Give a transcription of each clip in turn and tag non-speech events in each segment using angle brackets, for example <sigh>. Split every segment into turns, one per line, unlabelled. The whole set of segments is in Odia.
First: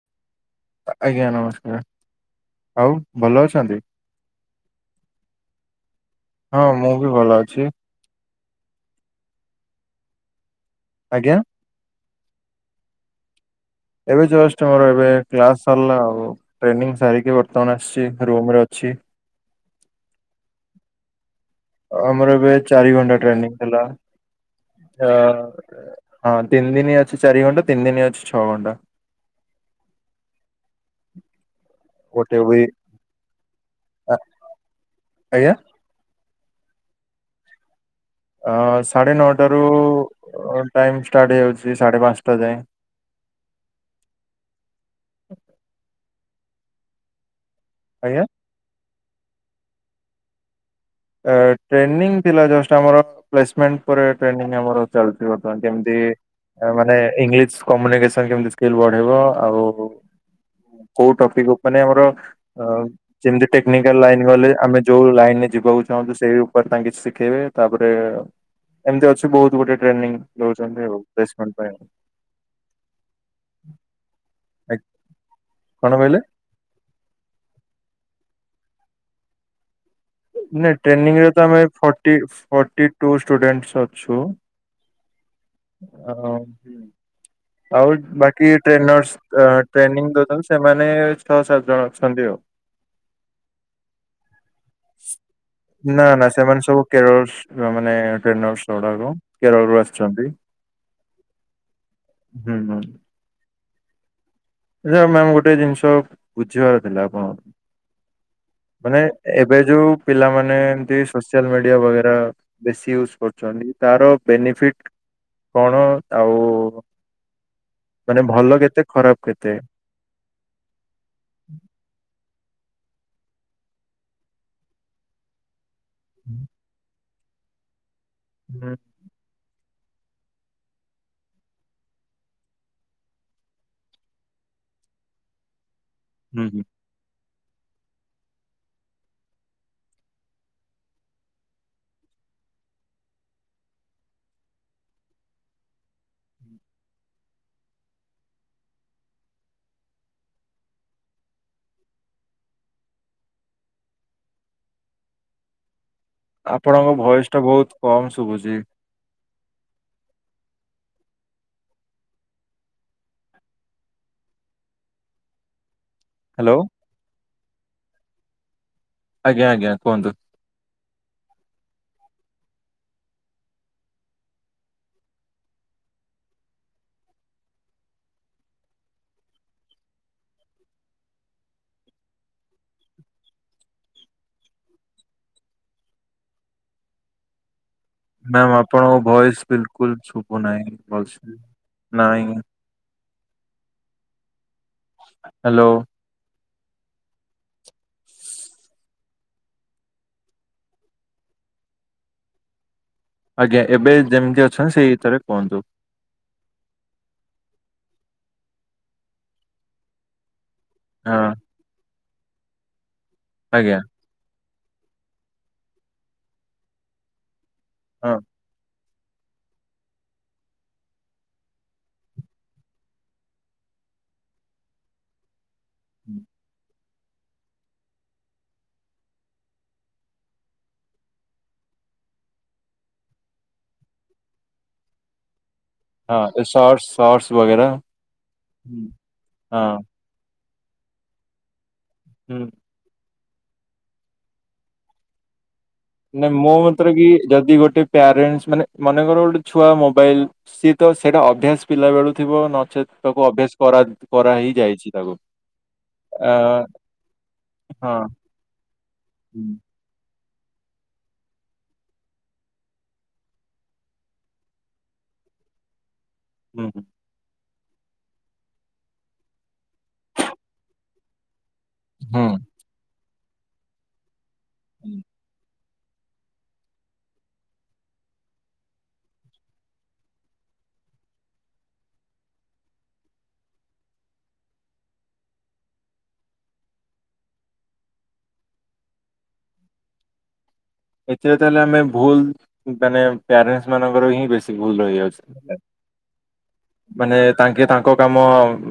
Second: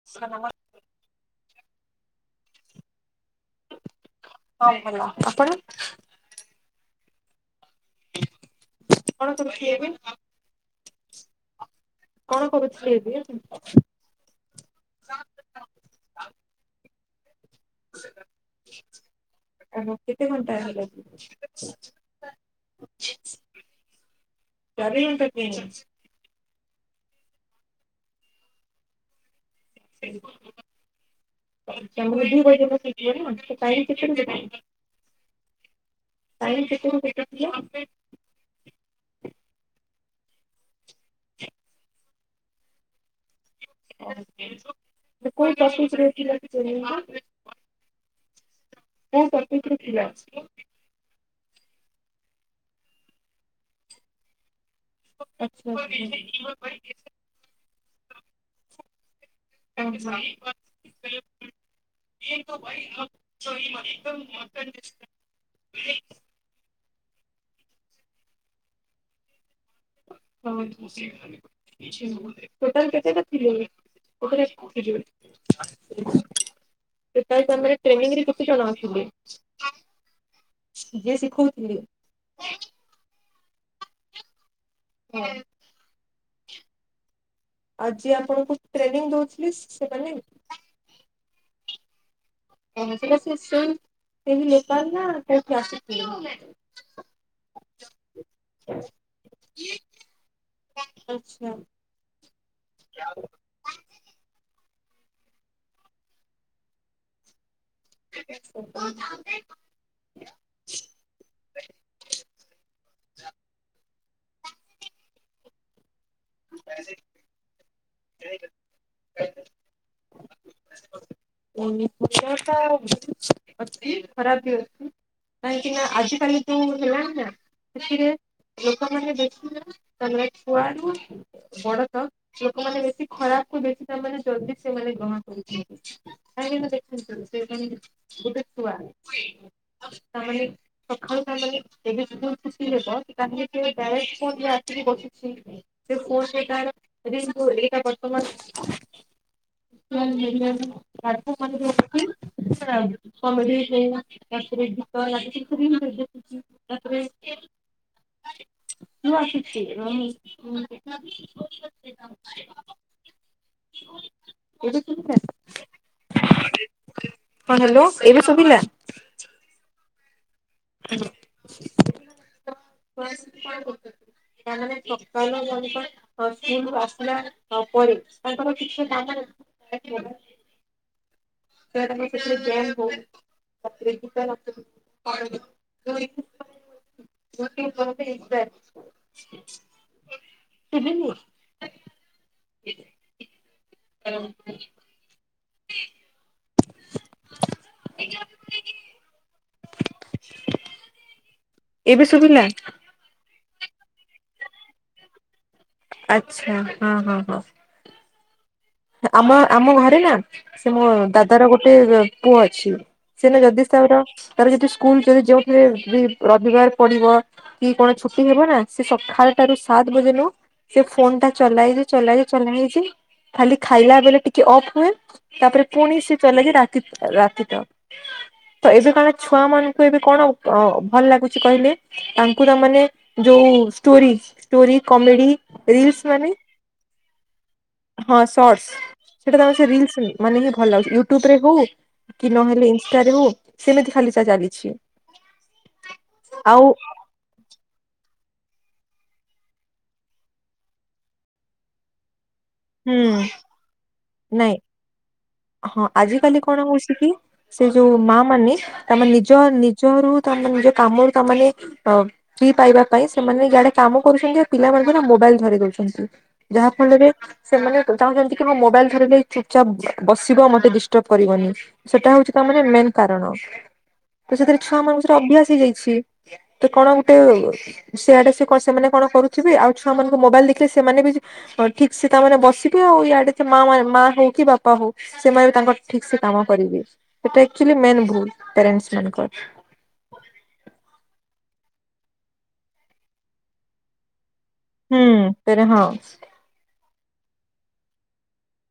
<unintelligible>
ଆଜ୍ଞା ନମସ୍କାର ଆଉ ଭଲ ଅଛନ୍ତି
ହଁ ଭଲ ଆପଣ
ହଁ ମୁଁ ବି ଭଲ ଅଛି
କଣ କରୁଥିଲେ ଏବେ?
ଆଜ୍ଞା
କଣ କରୁଥିଲେ ଏବେ?
ଏବେ ଜଷ୍ଟ ମୋର ଏବେ କ୍ଲାସ ସରିଲା ଆଉେ ଟ୍ରେନିଂ ସାରିକି ବ ତଣ ଆସିଛି ରିମ ରେ ଅଛି
ଆ କେତେ ଘଣ୍ଟା ହେ ଲାଗ
ଆମର ଏବେ ଚାରି ଘଣ୍ଟା ଟ୍ରେନିଂ ଥିଲା
ଚାରି
ଆ
ଘଣ୍ଟା
ହଁ ତିନି ଦିନି ଅଛି ଚାରି ଘଣ୍ଟା ତିନି ଦିନି ଅଛି ଛଅ ଘଣ୍ଟା
<unintelligible>
ଗୋଟେ ୱି ଆ
<unintelligible>
ଆଜ୍ଞା
<unintelligible>
ଅ ସାଢ଼େ ନଅଟାରୁ ଟାଇମ ଷ୍ଟାର୍ଟ ହେଇଯାଉଛି ସାଢେ ପାଞ୍ଚଟା ଯାଏଁ
<unintelligible>
ଆଜ୍ଞା
ହଁ ଟପିକ ରେ ଥିଲା ଅଛି ତ
ଟ୍ରେନିଂ ଥିଲା ଜଷ୍ଟ ଆମର ପ୍ଲେସମେଣ୍ଟ ପରେ ଟ୍ରେନିଂ ଆମର ଚାଲିଛି ବର୍ତ୍ତମାନ
ଆଚ୍ଛା
କେମିତି ମାନେ ଇଂଲିଶ କମ୍ୟୁନିକେସନ କେମତି ସ୍କିଲ୍ ବଢିବ ଆଉ କୋଉ ଟପିକ ଉ ମାନ ଆମର ଯେମିତି ଟେକ୍ନିକାଲ ଲାଇନ ଗଲେ ଆମେ ଯୋଉ ଲାଇନ ରେ ଯିବାକୁ ଚାହୁଁ ସେଇ ଉପରେ ତାଙ୍କ କିଛି ଶିଖେଇବେ ତାପରେ ଏମିତି ଅଛି ବହୁତ ଗୋଟେ ଟ୍ରେନିଂ ଦଉଛନ୍ତି ଆଉ ପ୍ଲେସମ
ଟୋଟାଲ କେତେଟା ଥିଲେ
ଆ, କଣ କହିଲେ
<unintelligible> ସେତେଳ ଟାଇମ୍ ଟ୍ରେନିଂରେ କେତେ ଜଣ ଅଛନ୍ତି <unintelligible>
ନାଇଁ ଟ୍ରେନିଂରେ ତ ଆମେ ଫଟି ଫଟିଟୁ ଷ୍ଟୁଡେଣ୍ଟ୍ ଅଛୁ
ହୁଁ <inaudible>
ହ ଆଉ
ଯିଏ
ବାକି
ଆପଣଙ୍କୁ ଟ୍ରେନିଂ
ଟ୍ରେନର୍ସ
ଦଉଥିଲେ
ଟ୍ରେନି
ସେମାନେ
ଦୋଉଛନ୍ତି ସେମାନେ ଛଅ ସାତ ଜଣ ଅଛନ୍ତି ଆଉ
ଏ ମିତି ରେ ସି <unintelligible>
ନା ନା ସେମାନେ ସବୁ କେରଳ ସୁ ମାନେ ଟେନର୍ସ୍ ଗୁଡାକ କେରଳରୁୁ ଆସିଛନ୍ତି
ଆଚଛା
ହୁଁ ହୁଁ
ହଉ
ମ୍ୟାମ ଗୋଟେ ଜିନିଷ ବୁଝିବାର ଥିଲା ଆପଣ
ଆି <unintelligible>
ମାନେ ଏବେ ଯୋଉ ପିଲାମାନେ ଏମତି ସୋସିଆଲ ମିଡିଆ ବେରା ବେଶୀ ୟୁଜ କରୁଛନ୍ତି ତାର ବେନିଫିଟ କଣ ଆଉ ମାନେ ଭଲ କେତେ ଖରାପ କେତେ
ଷା <unintelligible> ଅଛି ଖରାପିଅଛି କାହିଁକି ନା ଆଜିିକାଲି ଯୋଉ ହେଲା ନା ସେଥିରେ
ହୁଁ
ଲୋକମାନେ ଦେଖିଲେ। କଲ କୁଆ <unintelligible> ବଡ ତ ଲୋକମାନେ ବେଶୀ ଖରାପ କୁ ବେଶି ତାମାନେ ଜଲଦି ସେମାନେ ଗ୍ରହଣ କରୁଛନ୍ତି। କଁ
ହୁଁ।
ଦେଖନ୍ତ ସେ ଗୋଟେ ଛୁଆ ତାମାନେ ସକାଳୁ ତାହଲେ ଦେବେଦର ଖୁସି ହେବ ସେ କେ <unintelligible> ଆସିକି ବସିଛି ସେ ଫୋ ସେ <unintelligible> ଥ ମନ୍ଦଛି <unintelligible> କମେଡି ଫ୍ ତାପରେ ଗୀତ ଲ କି ବି ମି <unintelligible>
ଆପଣଙ୍କ ଭଏଶ୍ ଟା ବହୁତ କମ ଶୁଭୁଛି
ହୁ ଆଶୁଛି ନନି <unintelligible>
ହ୍ୟାଲୋ
ହ ହ୍ୟାଲୋ ଏବେ ଶୁଭିଲା
ଆଜ୍ଞ ଆଜ୍ଞା କୁହନ୍ତୁ
ହ୍ୟାଲୋ ତା ମାନେ ପକା <unintelligible> <unintelligible> ସ୍ ଆସିଲା ପରେ ତାଙ୍କର କିଛି କାମ <unintelligible> ଶେଷରେ ଗେମ୍ ବହୁତ୍ <unintelligible>
ମ୍ୟାମ ଆପଣଙ୍କ ଭଏସ ବିଲକୁଲ ଶୁଭୁ ନାହିଁ ଭଲସେ ନାଇଁ
କର <unintelligible>
ହ୍ୟାଲୋ
ଏା <unintelligible> ଏବେ ଶୁବିଲା
ଆଜ୍ଞା ଏବେ ଯେମିତି ଅଛନ୍ତି ସେଇ ଭିତରେ କୁହନ୍ତୁ
ଆଛା ହଁ ହଁ ହଁ ଆମ ଆମ ଘରେ ନା ସେ ମୋ
ହଁ
ଦାଦାର ଗୋଟେ ପୁଅ ଅଛି ସିନା ଯଦି
ଆଜ୍ଞା
ତାର ତାର ଯଦି ସ୍କୁଲ ଯଦି ଯୋଉଥିରେ ବି ରବିବାର ପଡିବ କି କଣ
ହଁ
ଛୁଟି ହେବନା। ସେ ସଖାଳଟାରୁ ସାତ ବଜେ ରୁ ସେ ଫୋନ ଟା ଚଲା ହେଇଚି ଚଲା-ଚଲା ହେଇଚି। ଖାଲି ଖାଇଲା ବେଳେ ଟିକେ ଅଫ୍ ହୁଏ, ତାପରେ ପୁଣି ସିଏ ଚଲେଇକି ରାତି <unintelligible> ତ ଏବେ କଣ ଛୁଆ ମାନଙ୍କୁ ଏବେ କଣ ଅ ଭଲ ଲାଗୁଛି କହିଲେ। ତାଙ୍କୁ ତାମାନେ ଯୋଉ ଷ୍ଟୋରି, ଷ୍ଟୋରି କମେଡି ରିଲସ ମାନେ
ହଁ ଶର୍ଟ ଶର୍ଟସ ବଗେରା
ହଁ ଶର୍ଟସ, ସେଟା <unintelligible>
ହଁ
ରିଲସ ମାନେ ହିଁ ଭଲ ଲାଗୁଚି, ୟୁଟୁବ ରେ ହଉ କି
ହୁଁ
ନହେଲେ ଇନଷ୍ଟାରେ ହଉ, ସେମିତି ଖାଲି <unintelligible> ଚାଲିଚି।
ନାଇଁ ମୋ ମତରେ କି ଯଦି ଗୋଟେ ପ୍ୟାରେଣ୍ଟସ୍ ମାନେ ମନେକର ଗୋଟେ ଛୁଆ ମୋବାଇଲ୍, ସିଏ ତ ସେଇଟା ଅଭ୍ୟାସ ପିଲାବେଳୁ ଥିବ ନ ଚେତ୍
ହୁଁ
ତାକୁ ଅଭ୍ୟାସ କରା-କରା
ନାଇଁ
ହେଇଯାଇଚି ତାକୁ।
ହଁ
ଆ
ଆଜିକାଲି କଣ ହଉଛି କି ସେ ଯୋଉ
ହଁ
ମା ମାନେ <unintelligible> ନିଜ ନି ଜ ରୁ ତମେ ନିଜ କାମରୁ ତମାନେ ଅ ଫ୍ରି ପାଇବା ପାଇଁ ସେମାନେ ଇଆଡେ କାମ କରୁଚିନ୍ତି, ଆଉ ପିଲାମାନଙ୍କୁ ନା ମୋବାଇଲ୍ ଧରେଇ ଦଉଚିନ୍ତି। ଯାହା
ହୁଁ
ଫଳରେ ସେମାନେ ଚାହୁଁଚନ୍ତି କି ମୋ ମୋବାଇଲ୍ ଧରିଲେ ଚୁପଚାପ୍ ବସିବ ମତେ ଡିଷ୍ଟର୍ବ କରିବନି। ସେଟା ହଉଚି
ହୁଁ।
ତା ମାନେ ମେନ୍ କାରଣ, ତ ସେଥିରେ ଛୁଆ ମାନଙ୍କର ସେଇଟା ଅଭ୍ୟାସ ହେଇଯାଇଛି। ତ କଣ ଗୋଟେ ସିଆଡେ ସେ ସେମାନେ କଣ କରୁିବେ ଆଉ ଛୁଆ ମାନଙ୍କୁ ମୋବାଇଲ୍ ଦେଖିଲେ ସେମାନେ ବି ଠିକ୍ସେ ତାମାନେ ବସିବେ ଆଉ, ଇଆଡେ ତ ମା ମାନେ ମା ହଉ କି ବାପା ହଉ ସେମାନେ ବି ତାଙ୍କର ଠିକ୍ସେ କାମ କରିବେ। ସେଇଟା ଆକଚୁଆଲି ମେନ୍ ଭୁଲ ପ୍ୟାରେଣ୍ଟସ୍ ମାନଙ୍କର।
ଏଥିରେ ତାହେଲେ ଆମେ ଭୁଲ୍ ମାନେ ପ୍ୟାରେଣ୍ଟସ୍ ମାନଙ୍କର ହିଁ ବେଶୀ ଭୁଲ୍ ରହିଯାଉଛି,
ତେରେ ହଁ
ମାନେ ତାଙ୍କେ ତାଙ୍କ କାମ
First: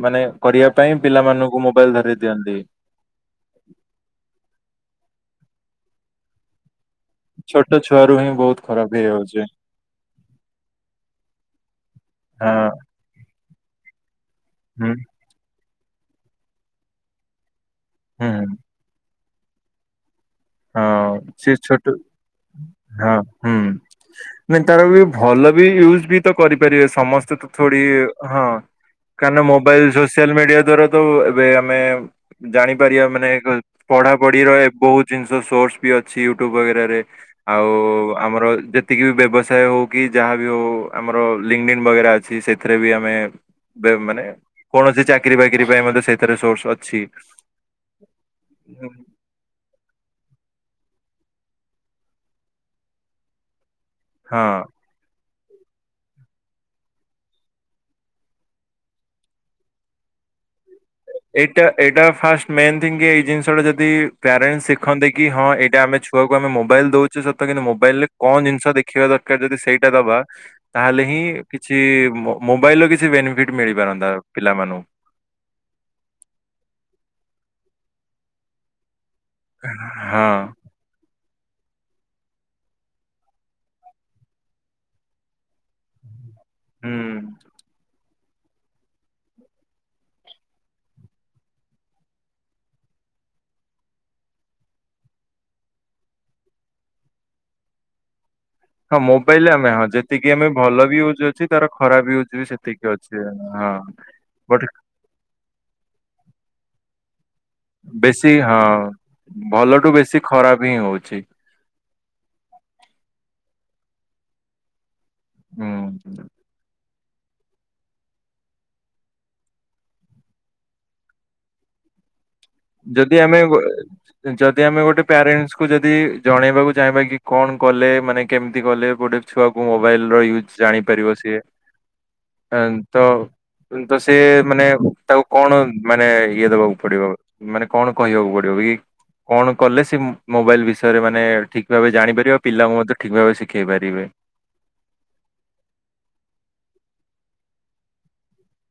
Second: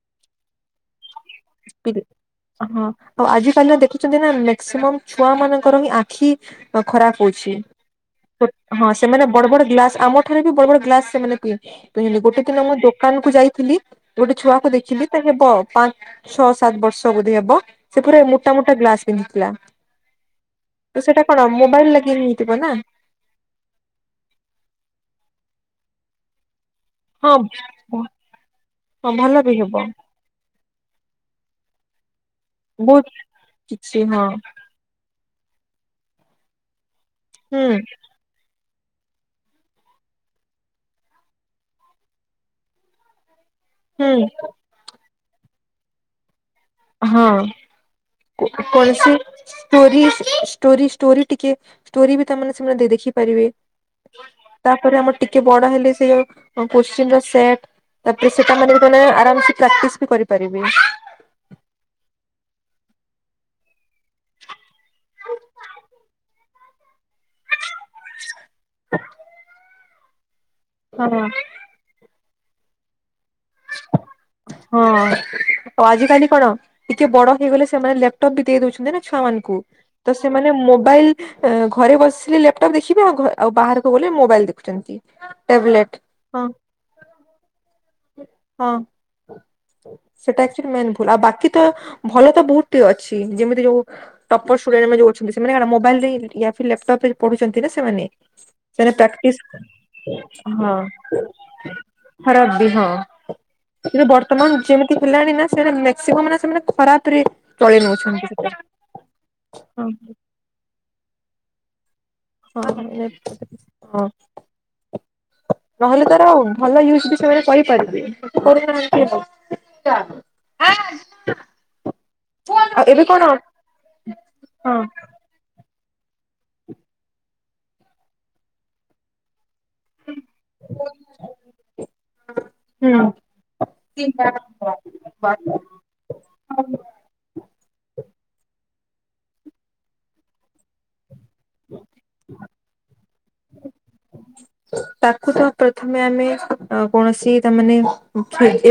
ମାନେ କରିବା ପାଇଁ ପିଲମାନଙ୍କୁ ମୋବାଇଲ୍ ଧରେଇ ଦିଅନ୍ତି।
ହଁ ଆଉ ଆଜି କାଲିର ଦେଖୁଛନ୍ତି ନା ମେକ୍ସିମମ୍ ଛୁଆ ମାନଙ୍କର ହିଁ ଆଖି ଖରାପ୍ ହଉଛି।
ଛୋଟ ଛୁଆରୁ ହିଁ ବହୁତ
ହଁ
ଖରାପ
ସେମାନେ
ହେଇଯାଉଛି
ବଡ୍-ବଡ୍ ଗ୍ଲାସ୍ ଆମ ଠାରୁ ବି ବଡ୍-ବଡ୍ ଗ୍ଲାସ ସେମାନେ ପିଉ <unintelligible> ଗୋଟେ ଦିନ
ହଁ
ମୁଁ ଦୋ ଦୋକାନକୁୁ ଯାଇଥିଲି ଗୋଟେ ଛୁଆକୁ
ହୁଁ
ଦେଖିଲି ତ ହେବ ପାଞ୍ଚ ଛଅ ସାତ ବର୍ଷ ବୋଧ ହେବ ସେ ପୁରା
ହୁଁ।
ମୋଟା-ମୋଟା ଗ୍ଲାସ୍ ପିନ୍ଧିଥିଲା। ତ
ହଁ
ସେଇଟା କଣ
ସେ ଛୋଟ
ମୋବାଇଲ୍ ଲାଗି ହେଇଥିବ ନା।
ହଁ ହୁଁ ନାଇଁ ତାର ବି ଭଲ ବି ୟୁଜ୍ ବି ତ କରିପାରିବେ ସେ। ସମସ୍ତେ
ହଁ
ତ ଥୋଡି ହଁ
ହଁ
କାରଣ
ଭଲ ବି ହେବ
ମୋବାଇଲ୍ <unintelligible> ସିଆଲ୍ ମିଡିଆ ଦ୍ଵାରା ତ ଏବେ ଆମେ ଜାଣିପାରିବା
ବହୁତ
ମାନେ
କିଛି ହଁ
ପଢାପଢିର ବହୁତ୍ ଜିନିଷ ସୋର୍ସ ବି ଅଛି ୟୁଟ୍ୟୁବ ବଗେରାରେ,
ହୁଁ
ଆଉ ଆମର ଯେତିକି ବି ବ୍ୟବସାୟ ହଉ କି ଯାହାବି ହଉ, ଆମର ଲିଙ୍ଗଡିନ୍ ବଗେରା ଅଛି ସେଥିରେ ବି ଆମେ ଭେ
ହୁଁ
ମାନେ କୌଣସି ଚାକିରି ବାକିରି ପାଇଁ ମଧ୍ୟ ସେଥିରେ ସୋର୍ସ ଅ
ହଁ <unintelligible> ଷ୍ଟୋରୀ-ଷ୍ଟୋରୀ-ଷ୍ଟୋରୀ ଟିକେ ଷ୍ଟୋରୀ ବି ତାମାନେ ସେମାନେ ଦେଖିପାରିବେ।
ହଁ।
ତାପରେ ଆମର ଟିକେ ବଡ ହେଲେ ସେ ଯୋଉ କୋଶ୍ଚିନ୍ ର ସେଟ୍ ତାପରେ ସେଟା ମାନେ <unintelligible> ଆରାମ୍ସେ ପ୍ରାକ୍ଟିସ୍ ବି କରିପାରିବେ।
ଏଇଟା-ଏଇଟା ଫାଷ୍ଟ ମେନ୍ ଥିଙ୍ଗ କି ଏଇ ଜିନିଷ ଟା ଯଦି ପ୍ୟାରେଣ୍ଟସ୍ ଶିଖନ୍ତେ କି ହଁ ଏଇଟା ଆମେ ଛୁଆକୁ ଆମେ ମୋବାଇଲ୍ ଦଉଚୁ ସତ କିନ୍ତୁ ମୋ ମୋବାଇଲ୍ ରେ କଣ ଜିନିଷ ଦେଖିବା ଦରକାର ଯଦି ସେଇଟା ଦବା, ତାହେଲେ
ହଁ।
ହିଁ କିଛି ମୋବାଇଲ୍ ର କିଛି ବେନିଫିଟ ମିଳିପାରନ୍ତା।
ହଁ
ପିଲାମାନଙ୍କୁ।
ଆଉ ଆଜିକାଲି କଣ ଟିକେ ବଡ ହେଇଗଲେ ସେମାନେ ଲାପଟପ୍ ବି ଦେଇ ଦଉଛନ୍ତି ନା ଛୁଆ ମାନଙ୍କୁ। ତ
ହଁ
ସେମାନେ ମୋବାଇଲ୍ ସେ ଘରେ ବସିଲେ ଲାପଟପ୍ ଦେଖିବେ ଆଉ ଘ- ଆଉ ବାହାରକୁ ଗଲେ ମୋବାଇଲ୍ ଦେଖୁଚନ୍ତି। ଟେବଲେଟ୍ ହଁ-
ହୁଁ।
ହଁ। ସେଇଟା ଆକ୍ଚୁଲି ମେନ୍ ଭୁଲ୍ ଆଉ ବାକି ତ ଭଲ ତ ବହୁତ୍ ଅଛି ଯେମିତି ଯଉ ଟପର୍ ଷ୍ଟୁଡେଣ୍ଟ୍ ମାନେ ଯଉ ଅଛନ୍ତି ସେମାନେ କାରଣ ମୋବାଇଲ୍ ରେ ଲାପଟପ୍ ରେ ପଢୁଚନ୍ତି ନା ସେମାନେ। ସେରା
ହଁ
ପ୍ରାକ୍ଟିସ୍
ମୋବାଇଲରେ ଆମେ ହଁ ଯେତିକି ଆମେ ଭଲ ବି ୟୁଜ
ହଁ
ଅଛି ତାର ଖରାପ ୟୁଜ
ଖରାପ୍ ବି
ସେତିକି
ହଁ।
ଅଛି ହଁ
କିନ୍ତୁ ବର୍ତ୍ତମାନ
ବଟ
ଯେମିତି ହେଲାଣି ନା ସେ ମେକ୍ସିମମ୍ ନା ସେମାନେ ଖରାପ୍ ରେ ଚଳେଇ ନଉଛନ୍ତି
ବେଶୀ-
ସେଟା।
ହଁ
ହଁ
ଭଲଠୁ ବେଶୀ ଖରାପ ହିଁ ହଉଚି।
ହଁ- ହଁ ନହେଲେ
ହୁଁ।
ତାର ଆଉ ଭଲ ୟୁଜ୍ ବି ସେମାନେ କରିପାରିବେ। <inaudible> ଆଉ ଏବେ
ଯଦି
କଣ
ଆମେ ବ-ଯଦି
ହଁ
ଆମେ ଗୋଟେ ପ୍ୟାରେଣ୍ଟ୍ ତାଙ୍କୁ ଯଦି ଜଣେଇବାକୁ ଚାହିଁବା କି କଣ କଲେ ମାନେ କେମିତି କଲେ <unintelligible> ଛୁଆକୁ ମୋବାଇଲର ୟୁଜ୍ ଜାଣିପାରିବ ସିଏ। ହଁ
ହୁଁ।
-ତ- ତ ସେମାନେ ତାକୁ କଣ ମାନେ ଇଏ ଦବାକୁ ପଡିବ ମାନେ କଣ କହିବାକୁ ପଡିବ ବି କଣ କଲେ ସେ ମ-ମୋବାଇଲ୍ ବିଷ୍ ବିଷୟରେ ମାନେ ଠିକ୍ ଭାଵେ ଜାଣି ପାରିବେ ଆଉ ପିଲାଙ୍କୁ ମଧ୍ୟ ଠିକ ଭାବେ ଶିଖେଇ ପାରିବେ।
ହ? ତାକୁ ତ ପ୍ରଥମେ ଆମେ ଅ- କୌଣସି ତା ମାନେ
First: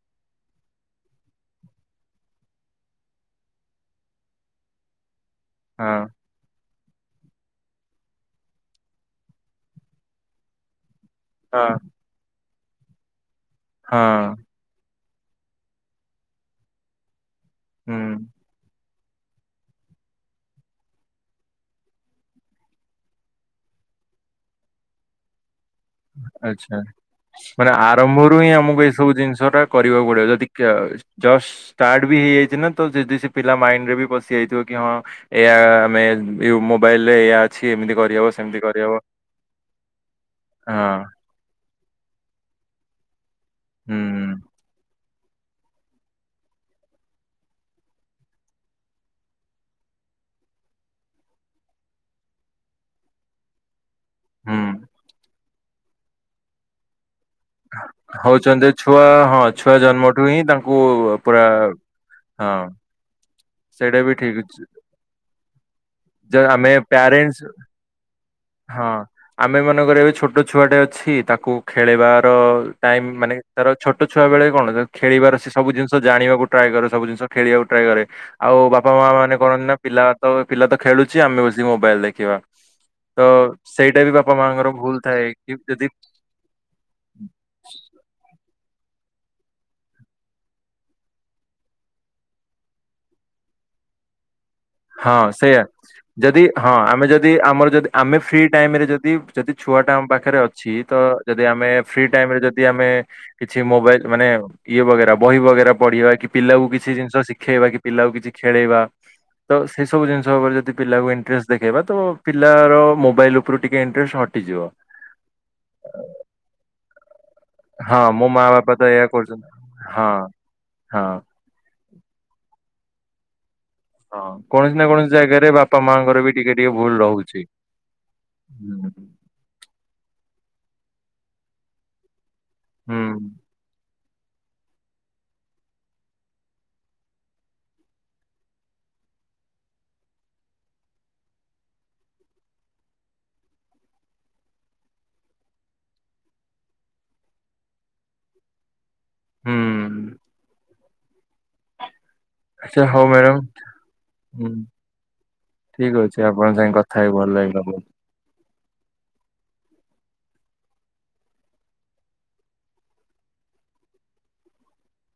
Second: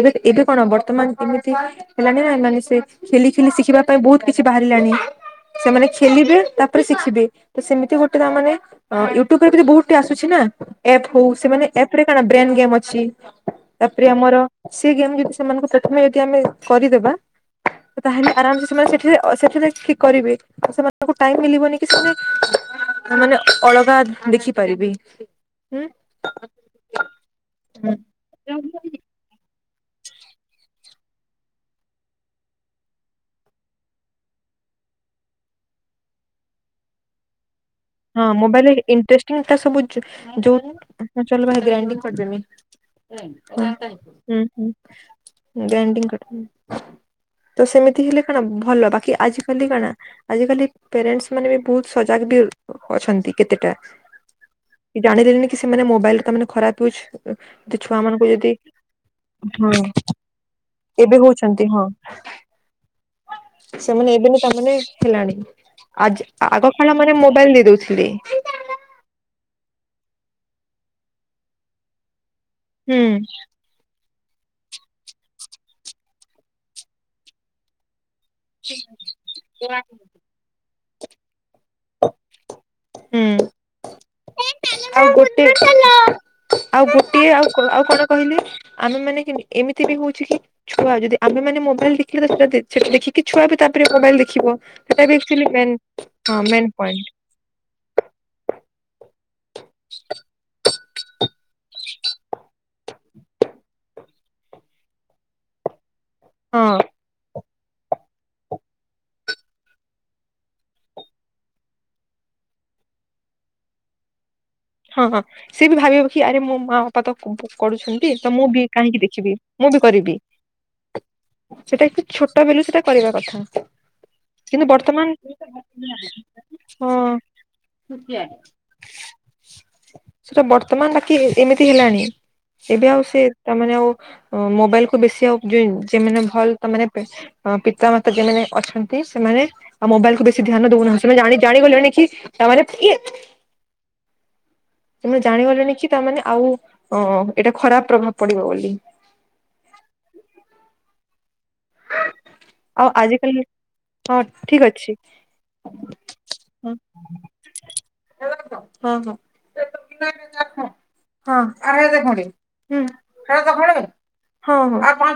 ଏବେ -ଏବେ କଣ ବର୍ତ୍ତମାନ୍ ଏମିତି ହେଲାଣି ନା ମାନେ ସେ ଖେଲି ଖେଲି ଶିଖିବା ପାଇଁ ବହୁତ୍ କିଛି ବାହାରିଲାଣି। ସେମାନେ
ହଁ
ଖେଲିବେ ତା ତାପରେ ଶିଖିବେ ତ ସେମିତି ଗୋଟେ ତା ମାନେ ୟୁଟ୍ୟୁବ୍ ରେ ବି ବହୁତି ଆସୁଚି ନା। ଏପ୍ ହଉ
ହଁ
ସେମାନେ ଏପ୍ ରେ କଣ ବ୍ରେନ୍ ଗେମ୍ ଅଛି
ହଁ
ତାପରେ ଆମର ସେ ଗେମ୍ ଯଦି ସେମାନଙ୍କୁ ପ୍ରଥମେ ଯଦି ଆମେ କରିଦେବା
ହୁଁ
ତାହେଲେ ଆରାମ୍ ସେ ସେମାନେ ସେଠିରେ ଓ ସେଥିରେ ଠିକ୍ କରିବେ ସେମାନଙ୍କୁ ଟାଇମ୍ ମିଳିବନି କି ସେମାନେ ମାନେ ଅଳଗା <unintelligible> ଦେଖିପାରିବେ। ହୁଁ।
ଆଚ୍ଛା। ମାନେ ଆରମ୍ଭରୁ ହିଁ ଆମକୁ ଏସବୁ ଜିନିଷ ଟା କରିବାକୁ ପଡିବ ଯଦି କା- ଜଷ୍ଟ୍ ଷ୍ଟାର୍ଟ ବି ହେଇଯାଇଚି ନା ତ ଯଦି ସେ ପିଲା ମାଇଣ୍ଡ ରେ ବି ପସି ଯାଇଥିବ କି ହଁ ଏୟା ଆମେ ଇଉ- ମୋବାଇଲରେ ଏୟା ଅଛି ଏମିତି କରିହବ ସେମିତି କରିହବ
<unintelligible>
ହଁ
ହୁଁ- ହୁଁ- ହୁଁ ଗ୍ରାଇଣ୍ଡି କରିଦେବି। ତ ସେମିତି ହେଲେ କଣ ଭଲ ବାକି ଆଜି କାଲି କଣ ଆଜିକାଲି ପ୍ୟାରେଣ୍ଟସ୍ ମାନେ ବି ବହୁତ ସଜାଗ୍ ବି ଅଛନ୍ତି କେତେଟା
ହୁଁ
କି ଜାଣିଦେଲେନି କି ସେମାନେ ମୋବାଇଲ ତା ମାନେ ଖରାପ୍ ହୋଇଚି
ହଉଚନ୍ତି ଛୁଆ ହଁ ଛୁଆ ଜନ୍ମଠୁ ହିଁ ତାଙ୍କୁ
ଏବେ
ପୁରା
ହଉଛନ୍ତି
ହଁ। ସେଇଟା ବି
ସେମାନେ
ଠିକ
ଏବେବି ତା
ଅଛି
ମାନେ ହେଲାଣି ଆଜି
ଯେ ଆମେ
ଆଗକାଳ ମାନେ
ପ୍ୟାରେଣ୍ଟସ୍
ମୋବାଇଲ ଦେଇ ଦଉଥି ଲେ।
ହଁ ଆମେ ମନେକର ଏବେ ଛୋଟ ଛୁଆଟେ ଅଛି ତାକୁ ଖେଳେଇବାର
ହୁଁ
ଟାଇମ୍ ମାନେ ତାର ଛୋଟ ଛୁଆ ବେଳେ କଣ ଖେଳିବାର ସେ ସବୁ ଜିନିଷ ଜାଣିବାକୁ ଟ୍ରାଏ କରେ ସବୁ ଜିନିଷ ଖେଳିବାକୁ ଟ୍ରାଏ କରେ। ଆଉ ବାପା ମା ମାନେ କରନ୍ତି ନା ପିଲା ତ ପିଲା ତ ଖେଳୁଚି ଆମେ ବସିକି ମୋବାଇଲ ଦେଖିବା। ତ
ହୁଁ
ସେଇଟା ବି ବାପା ମାଆଙ୍କର ଭୁଲ
ଆଉ
ଥାଏ
ଗୋଟେ
କି ଯଦି
ଆଉ ଗୋଟିଏ ଆଉ ଆଉ କ କଣ କହିଲେ ଆମେ ମାନେ କେମିତ ଏମିତି ବି ହଉଛି କି ଛୁଆ ଯଦି ଆମେ ମାନ ମୋବାଇଲ ଦେଖିଲେ ସେଟା ସୋ ଦେଖିକି ଛୁଆ ବି ତାପରେ ମୋବାଇଲ ଦେଖିବ? ସେଟା ବି
ହଁ
<unintelligible>
ସେଇଆ
ମେନ୍ହଁ
ଯଦି ହଁ
ମେନ
ଆମେ
ପଏଣ୍ଟ।
ଯଦି ଆମର ଯଦି ଆମେ ଫ୍ରି ଟାଇମ ରେ ଯଦି ଯଦି ଛୁଆଟା ଆମ ପାଖରେ ଅ ଛି ତ ଯଦି ଆମେ ଫ୍ରି ଟାଇମରେ ଯଦି ଆମେ କିଛି ମୋବାଇଲ ମାନେ ଇଏ ବଗେରା ବହି ବଗେରା ପଢିବା କି।
ହଁ
ପିଲାକୁ କିଛି ଜିନିଷ ଶିଖେଇବା କି ପିଲାକୁ କିଛି ଖେଳେଇବା ତ ସେସବୁ ଜିନିଷ ଉପରେ ଯଦି ପିଲାକୁ ଇଣ୍ଟରେଷ୍ଟ ଦେଖେଇବା ତ ପିଲାର ମୋବାଇଲ ଉପରୁ ଟିକେ ଇଣ୍ଟରେଷ୍ଟ ହଟିଯିବ।
ହଁ ହଁ ସେ ବି ଭାବିବ କି ଆରେ ମୋ ମା ବାପା ତ କରୁଛନ୍ତି
ହଁ ମୋ
ତ
ମା
ମୁଁ ବି
ବାପା ତ
କାହିଁକି
ଏଇଆ
ଦେଖିବି
କରୁଛନ୍ତି
ମୁଁ ବି
ହଁ
କରିବି।
ହଁ।
ସେଟା <unintelligible> ଛୋଟ ବେଲୁ ସେଟା କରିବା କଥା।
ହଁ
କିନ୍ତୁ
କୌଣସି ନା କୌଣସି
ବର୍ତ୍ତମାନ
ଜାଗାରେ ବାପା ମାଙ୍କର ବି ଟିକେ ଟିକେ ଭୁଲ ରହୁଛି।
ହଁ
ହୁଁ
<unintelligible> ସେଟା ବର୍ତ୍ତମାନ ବାକି ଏ ଏମିତି ହେଲାଣି ଏବେ
ହୁଁ
ଆଉ ସେ ତାମାନେ ଆଉ ମୋବାଇଲ କୁ ବେଶି ଆଉ ଯେମିନି ଭଲ ତା ମାନେ ଅ ପିତା ମାତା ଯେମାନେ ଅଛନ୍ତି ସେମାନେ ଆଉ ମୋବାଇଲ କୁ ବେଶୀ ଧ୍ୟାନ ଦଉନାହା ସେମାନେ ଜାଣି ଜାଣିଗଲେଣି କି ତାମାନେ ଇଏ ତମ ଜାଣିଗଲେଣିି କି ତାମାନେ ଆଉ ଅ ଏଇଟା ଖରାପ ପ୍ରଭାବ ପଡିବ ବୋଲି।
ହୁଁ। ଆଛା
ଆଉ
ହଉ
ଆଜିକାଲି
ମ୍ୟାଡ଼ମ
ହଁ
ହୁଁ
ଠିକ ଅଛି
ଠିକ ଅଛି ଆପଣଙ୍କ
ହଁ
ସାଙ୍ଗେ କଥା ହେଇ ଭଲ ଲାଗିଲା ବହୁତ।
ହଁ ହଁ। <inaudible> ହଁ ହଁ।